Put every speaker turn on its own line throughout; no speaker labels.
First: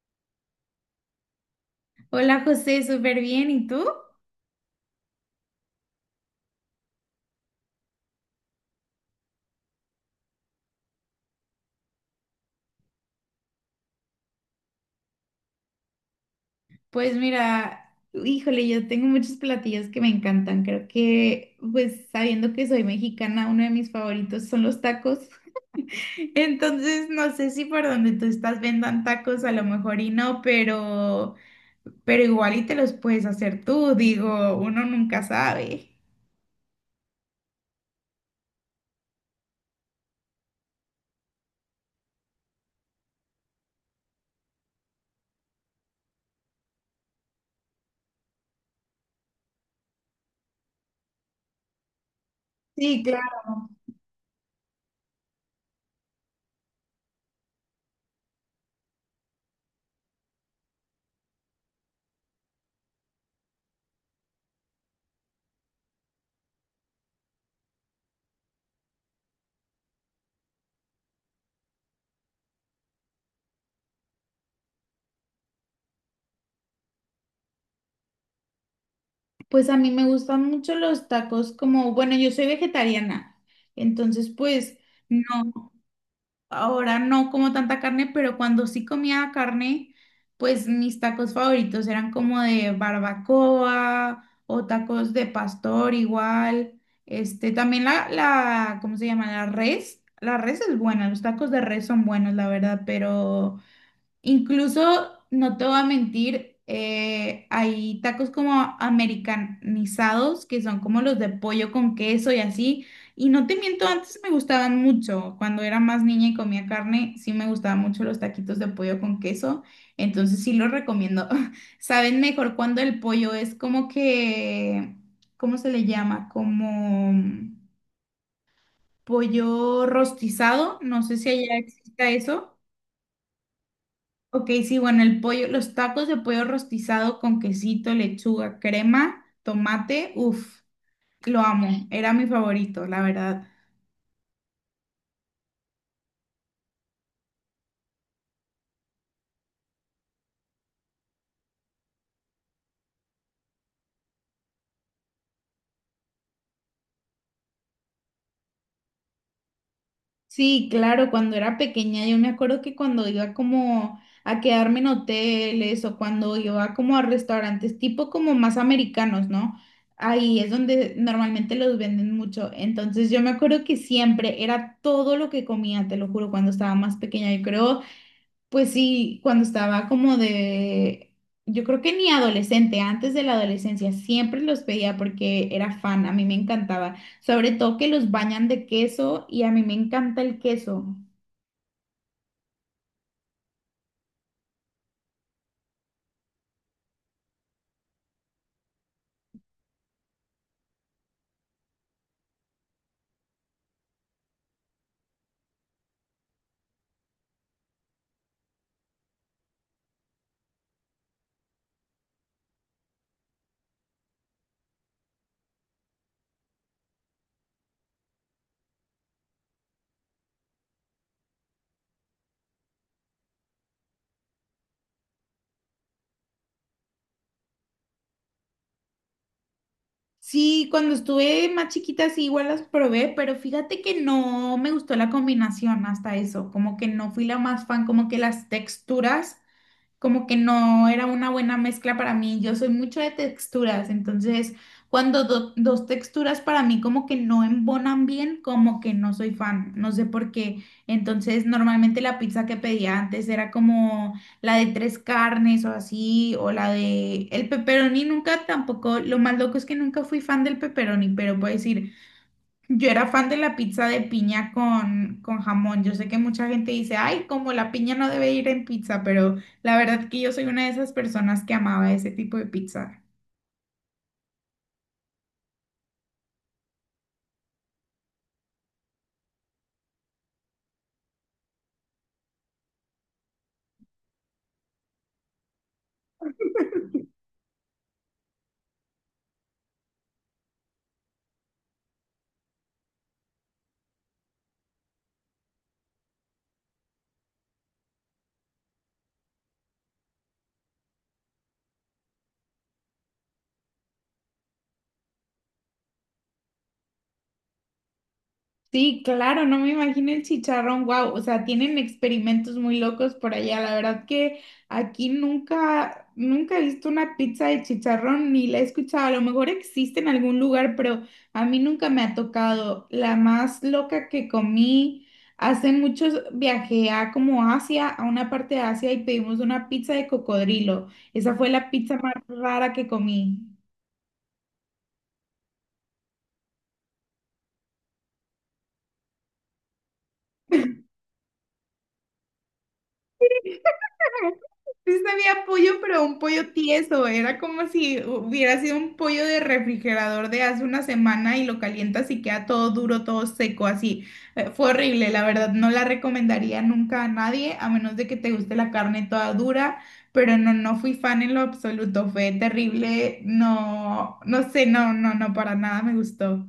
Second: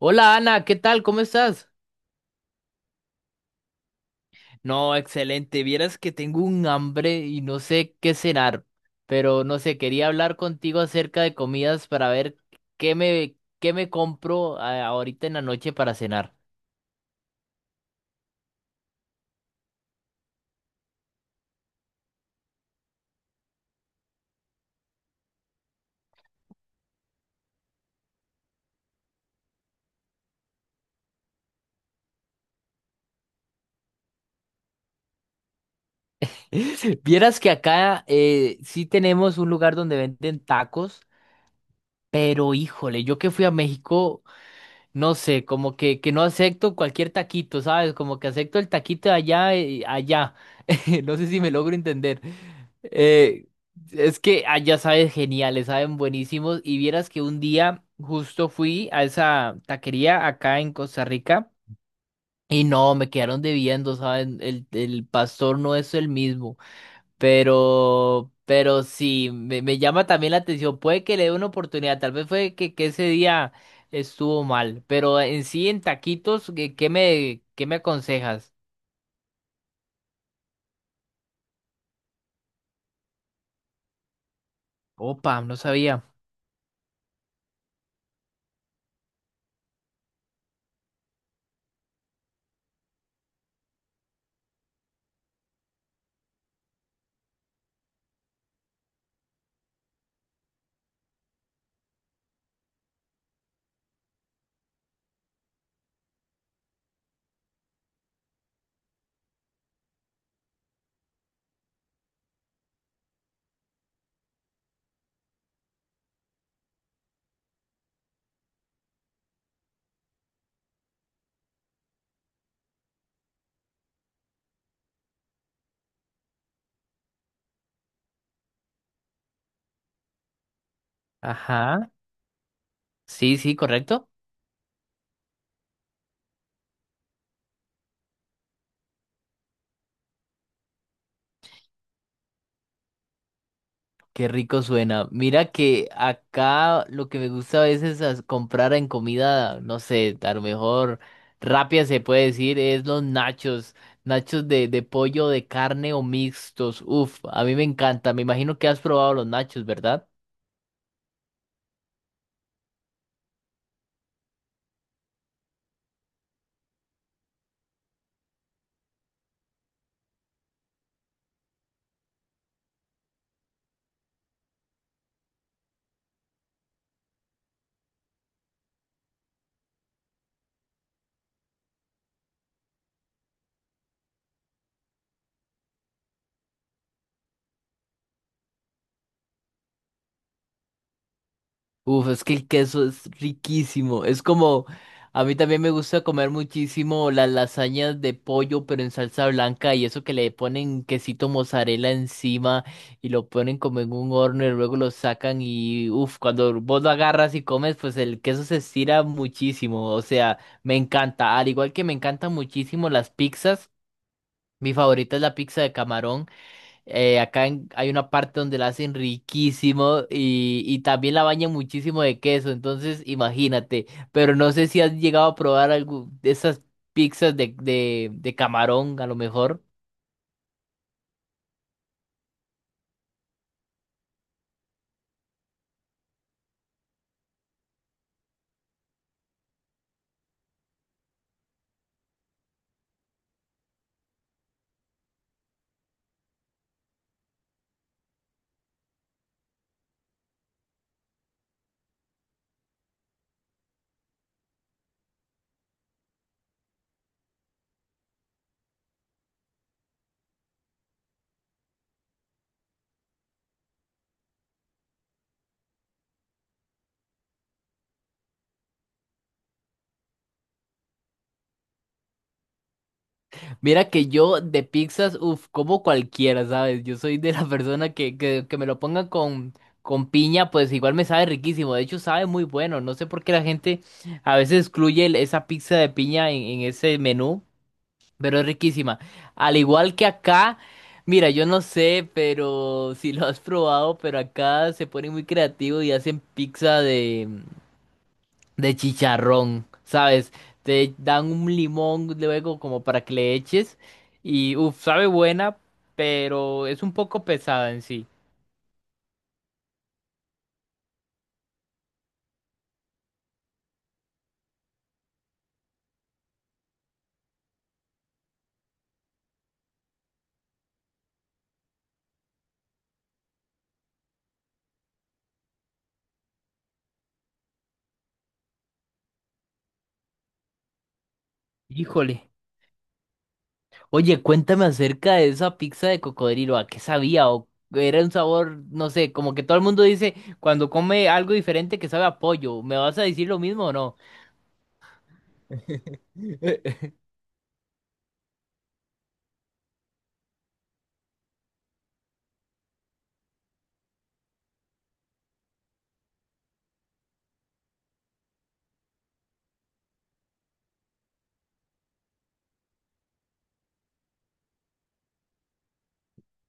Hola Ana, ¿qué tal? ¿Cómo estás?
Hola José, súper bien. ¿Y tú?
No, excelente. Vieras que tengo un hambre y no sé qué cenar, pero no sé, quería hablar contigo acerca de comidas para ver qué me compro ahorita en la noche para cenar.
Pues mira, híjole, yo tengo muchos platillos que me encantan. Creo que, pues sabiendo que soy mexicana, uno de mis favoritos son los tacos. Entonces, no sé si por donde tú estás vendan tacos, a lo mejor y no, pero igual y te los puedes hacer tú. Digo, uno nunca sabe.
Vieras que acá sí tenemos un lugar donde venden tacos, pero híjole, yo que fui a México no sé, que no acepto cualquier taquito, ¿sabes? Como que acepto el taquito de allá, allá. No sé si me logro entender.
Sí,
Eh,
claro.
es que allá sabes geniales, saben buenísimos. Y vieras que un día justo fui a esa taquería acá en Costa Rica y no, me quedaron debiendo, ¿saben? El pastor no es el mismo. Pero sí, me llama también la atención. Puede que le dé una oportunidad. Tal vez fue que ese día estuvo mal. Pero en sí, en taquitos, ¿ qué me aconsejas?
Pues a mí me gustan mucho los tacos como, bueno, yo soy vegetariana, entonces pues...
Opa, no
No,
sabía.
ahora no como tanta carne, pero cuando sí comía carne, pues mis tacos favoritos eran como de barbacoa o tacos de pastor igual. Este, también la, ¿cómo se llama? La res. La res es buena, los tacos de res son buenos, la verdad, pero incluso, no te voy a mentir, hay tacos como americanizados, que son como los de pollo con queso y así. Y no te miento, antes me gustaban mucho. Cuando era más niña y comía carne, sí me gustaban mucho los taquitos de pollo con queso. Entonces sí los recomiendo. Saben mejor cuando el pollo es como que, ¿cómo se le llama? Como pollo rostizado. No sé si allá
Ajá.
exista eso.
Sí, sí, correcto.
Ok, sí, bueno, el pollo, los tacos de pollo rostizado con quesito, lechuga, crema, tomate, uff, lo amo, era mi favorito, la verdad.
Qué rico suena. Mira que acá lo que me gusta a veces es comprar en comida, no sé, a lo mejor rápida se puede decir, es los nachos, nachos de pollo, de carne o mixtos. Uf, a mí me encanta. Me imagino que has probado los nachos, ¿verdad?
Sí, claro, cuando era pequeña yo me acuerdo que cuando iba como a quedarme en hoteles o cuando iba como a restaurantes tipo como más americanos, ¿no? Ahí es donde normalmente los venden mucho. Entonces yo me acuerdo que siempre era todo lo que comía, te lo juro, cuando estaba más pequeña. Yo creo, pues sí, cuando estaba como de, yo creo que ni adolescente, antes de la adolescencia, siempre los pedía porque era fan, a mí me encantaba, sobre todo que los bañan de queso y a mí me encanta el queso.
Uf, es que el queso es riquísimo. Es como, a mí también me gusta comer muchísimo las lasañas de pollo, pero en salsa blanca y eso que le ponen quesito mozzarella encima y lo ponen como en un horno y luego lo sacan y, uf, cuando vos lo agarras y comes, pues el queso se estira muchísimo. O sea, me encanta. Al igual que me encantan muchísimo las pizzas, mi favorita es la pizza de camarón. Acá hay una parte donde la hacen riquísimo y también la bañan muchísimo de queso, entonces imagínate, pero no sé si has llegado a probar algo de esas pizzas de camarón, a lo mejor.
Sí, cuando estuve más chiquita sí igual las probé, pero fíjate que no me gustó la combinación hasta eso, como que no fui la más fan, como que las texturas como que no era una buena mezcla para mí. Yo soy mucho de texturas, entonces cuando dos texturas para mí como que no embonan bien, como que no soy fan, no sé por qué. Entonces normalmente la pizza que pedía antes era como la de tres carnes o así, o la de el pepperoni, nunca tampoco, lo más loco es que nunca fui fan del pepperoni, pero puedo decir... Yo era fan de la pizza de piña con jamón. Yo sé que mucha gente dice, ay, como la piña no debe ir en pizza, pero la verdad que yo soy una de esas personas que amaba ese tipo de pizza.
Mira que yo de pizzas, uff, como cualquiera, ¿sabes? Yo soy de la persona que me lo pongan con piña, pues igual me sabe riquísimo, de hecho sabe muy bueno, no sé por qué la gente a veces excluye esa pizza de piña en ese menú. Pero es riquísima. Al igual que acá, mira, yo no sé, pero si lo has probado, pero acá se ponen muy creativos y hacen pizza de chicharrón, ¿sabes? Te dan un limón luego como para que le eches y, uff, sabe buena, pero es un poco pesada en sí.
Sí, claro, no me imagino el chicharrón, wow, o sea, tienen experimentos muy locos por allá, la verdad que aquí nunca, nunca he visto una pizza de chicharrón ni la he escuchado, a lo mejor existe en algún lugar, pero a mí nunca me ha tocado. La más loca que comí, hace muchos viajé a como Asia, a una parte de Asia y pedimos una pizza de cocodrilo, esa fue la pizza más
Híjole.
rara que comí.
Oye, cuéntame acerca de esa pizza de cocodrilo, ¿a qué sabía? ¿O era un sabor, no sé, como que todo el mundo dice cuando come algo diferente que sabe a pollo? ¿Me vas a decir lo mismo o no?
Sí sabía pollo, pero un pollo tieso. Era como si hubiera sido un pollo de refrigerador de hace una semana y lo calientas y queda todo duro, todo seco, así. Fue horrible, la verdad. No la recomendaría nunca a nadie, a menos de que te guste la carne toda dura. Pero no, no fui fan en lo absoluto. Fue terrible. No, no sé, no, no, no, para nada me gustó.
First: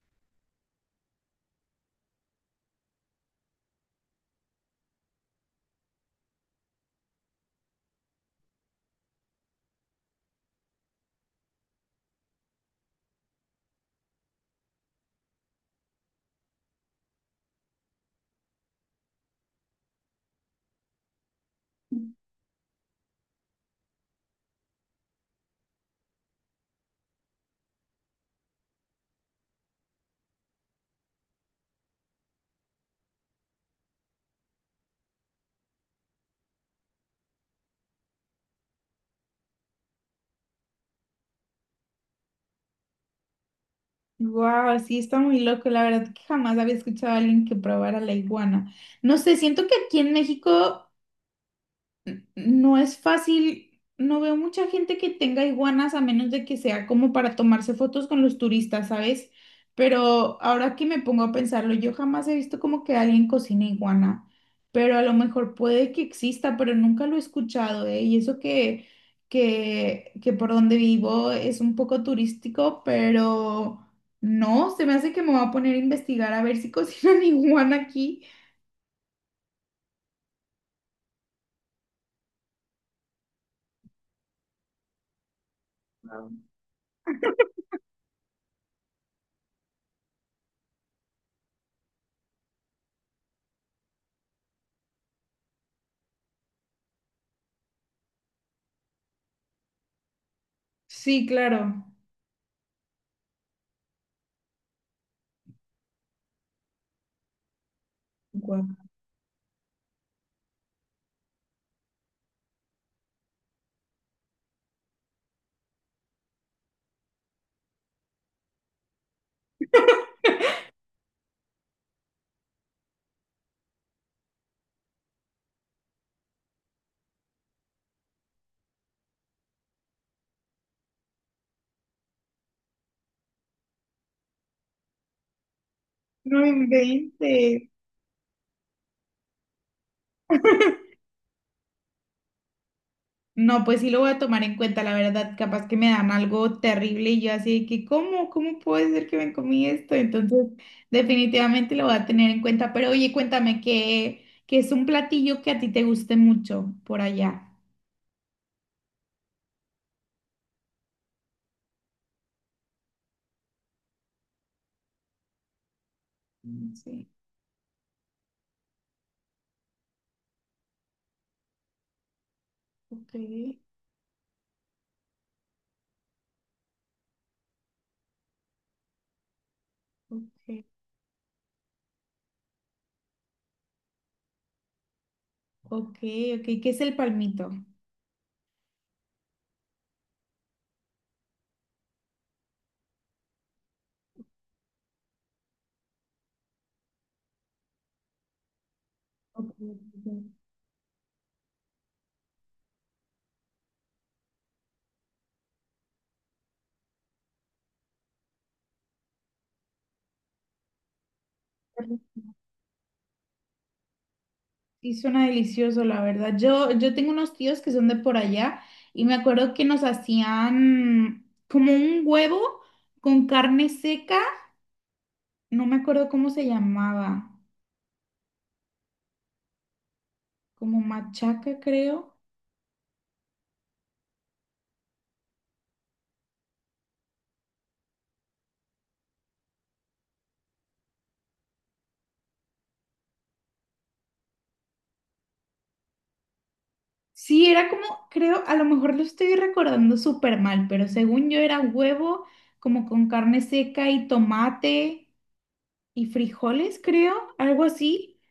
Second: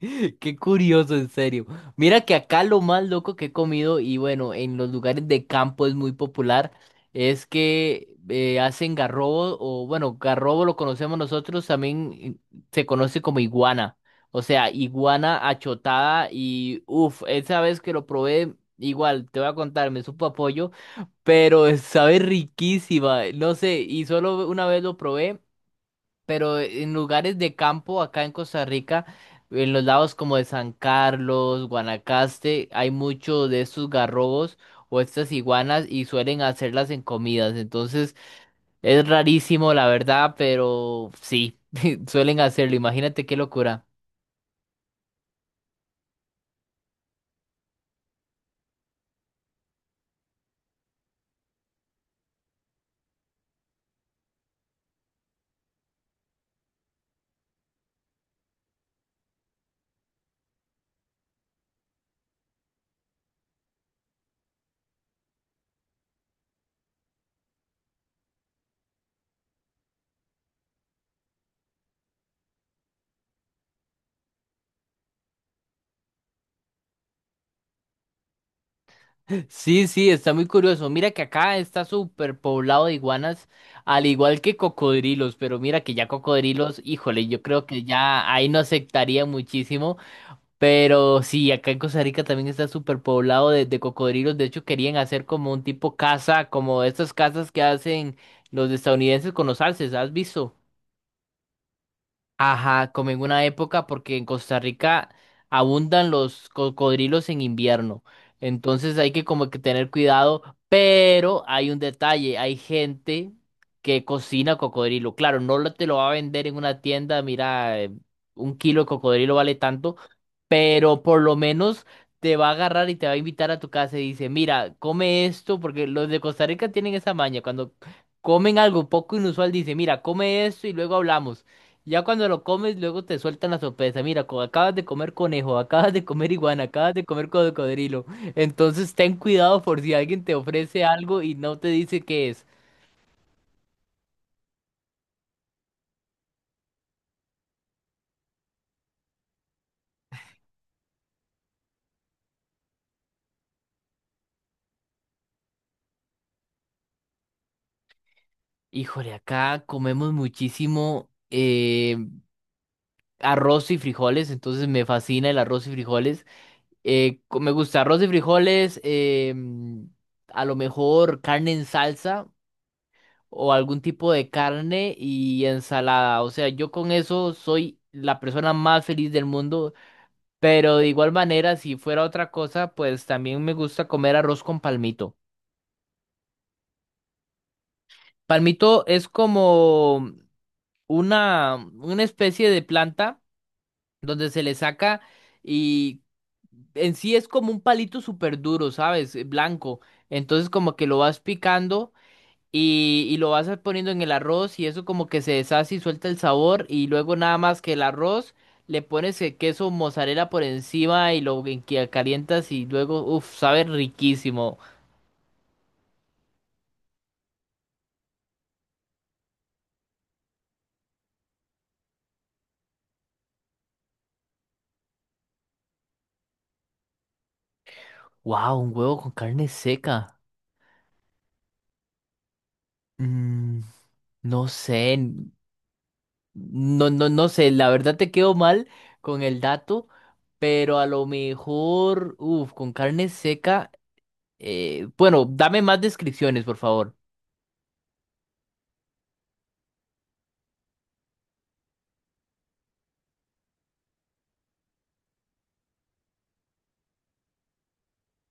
Qué curioso, en serio. Mira que acá lo más loco que he comido, y bueno, en los lugares de campo es muy popular, es que hacen garrobo, o bueno, garrobo lo conocemos nosotros, también se conoce como iguana. O sea, iguana achotada, y uff, esa vez que lo probé, igual, te voy a contar, me supo apoyo, pero sabe riquísima, no sé, y solo una vez lo probé pero en lugares de campo acá en Costa Rica, en los lados como de San Carlos, Guanacaste, hay mucho de estos garrobos o estas iguanas y suelen hacerlas en comidas. Entonces es rarísimo, la verdad, pero sí, suelen hacerlo. Imagínate qué locura.
Wow, sí, está muy loco. La verdad que jamás había escuchado a alguien que probara la iguana. No sé, siento que aquí en México no es fácil, no veo mucha gente que tenga iguanas a menos de que sea como para tomarse fotos con los turistas, ¿sabes? Pero ahora que me pongo a pensarlo, yo jamás he visto como que alguien cocina iguana, pero a lo mejor puede que exista, pero nunca lo he escuchado, ¿eh? Y eso que, que por donde vivo es un poco turístico, pero no, se me hace que me voy a poner a investigar a ver si cocinan iguana aquí.
Sí, sí, está muy curioso. Mira que acá está súper poblado de iguanas, al igual que cocodrilos, pero mira que ya
Claro.
cocodrilos, híjole, yo creo que ya ahí no aceptaría muchísimo. Pero sí, acá en Costa Rica también está súper poblado de cocodrilos. De hecho, querían hacer como un tipo casa, como estas casas que hacen los estadounidenses con los alces. ¿Has visto?
Sí, claro.
Ajá, como en una época, porque en Costa Rica abundan los cocodrilos en invierno. Entonces hay que como que tener cuidado, pero hay un detalle, hay gente que cocina cocodrilo. Claro, no lo- te lo va a vender en una tienda, mira, un kilo de cocodrilo vale tanto, pero por lo menos te va a agarrar y te va a invitar a tu casa y dice, mira, come esto, porque los de Costa Rica tienen esa maña, cuando comen algo poco inusual, dice, mira, come esto y luego hablamos. Ya cuando lo comes, luego te sueltan la sorpresa. Mira, acabas de comer conejo, acabas de comer
No
iguana, acabas de comer
inventes.
cocodrilo. Entonces ten cuidado por si alguien te ofrece algo y no te dice qué es.
No, pues sí lo voy a tomar en cuenta, la verdad, capaz que me dan algo terrible y yo así de que, ¿cómo? ¿Cómo puede ser que me comí esto? Entonces, definitivamente lo voy a tener en cuenta. Pero oye, cuéntame que es un platillo que a ti te guste mucho por allá.
Híjole, acá comemos muchísimo arroz y frijoles, entonces me fascina el arroz y frijoles.
Mm, sí,
Me gusta arroz y frijoles, a lo mejor carne en salsa,
ok,
o algún tipo de carne y ensalada. O sea, yo con eso soy la persona más feliz del mundo,
ok.
pero de igual manera, si fuera otra cosa, pues también me gusta comer arroz con palmito.
Ok, ok, ¿qué es el palmito?
Palmito es como una especie de planta donde se le saca y en sí es como un palito súper duro, ¿sabes?
Ok,
Blanco. Entonces como que lo vas picando, y lo vas poniendo en el arroz y eso como que se deshace y suelta el sabor y luego nada más que el arroz le pones el queso mozzarella por encima y que
ok.
calientas y luego, uff, sabe riquísimo.
Sí, suena delicioso, la verdad. Yo tengo unos tíos que son de por allá y me acuerdo que nos hacían como un huevo con carne seca, no me acuerdo cómo se llamaba,
Wow, un huevo con carne seca.
como machaca, creo.
Mm, no sé, no sé, la verdad te quedo mal con el dato, pero a lo mejor, uff, con carne seca, bueno, dame más descripciones, por favor.
Sí, era como, creo, a lo mejor lo estoy recordando súper mal, pero según yo era huevo como con carne seca y tomate y frijoles, creo, algo así.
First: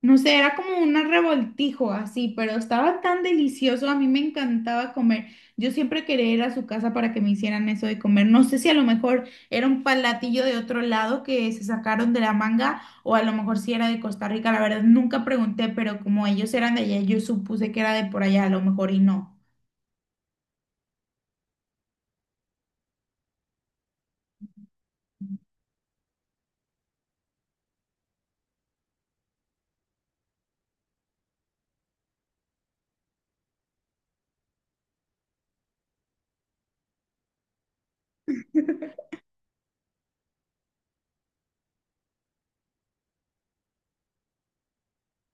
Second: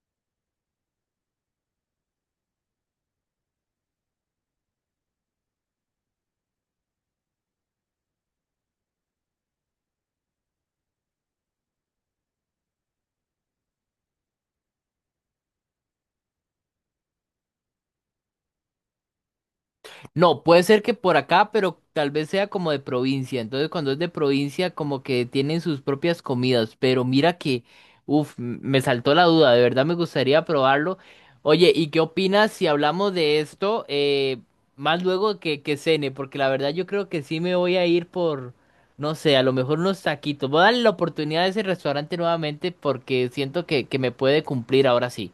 No sé, era como un revoltijo así, pero estaba tan delicioso, a mí me encantaba comer. Yo siempre quería ir a su casa para que me hicieran eso de comer. No sé si a lo mejor era un palatillo de otro lado que se sacaron de la manga o a lo mejor si era de Costa Rica, la verdad nunca pregunté, pero como ellos eran de allá, yo supuse que era de por allá, a lo mejor y no.
No, puede ser que por acá, pero tal vez sea como de provincia. Entonces, cuando es de provincia, como que tienen sus propias comidas. Pero mira que, uff, me saltó la duda. De verdad me gustaría probarlo. Oye, ¿y qué opinas si hablamos de esto más luego que cene? Porque la verdad yo creo que sí me voy a ir por, no sé, a lo mejor unos taquitos. Voy a darle la oportunidad a ese restaurante nuevamente porque siento que me puede cumplir ahora sí.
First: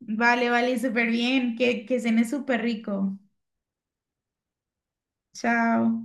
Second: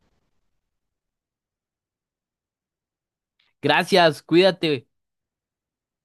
Vale, vale, súper bien, que cené súper rico.
Gracias, cuídate.
Chao.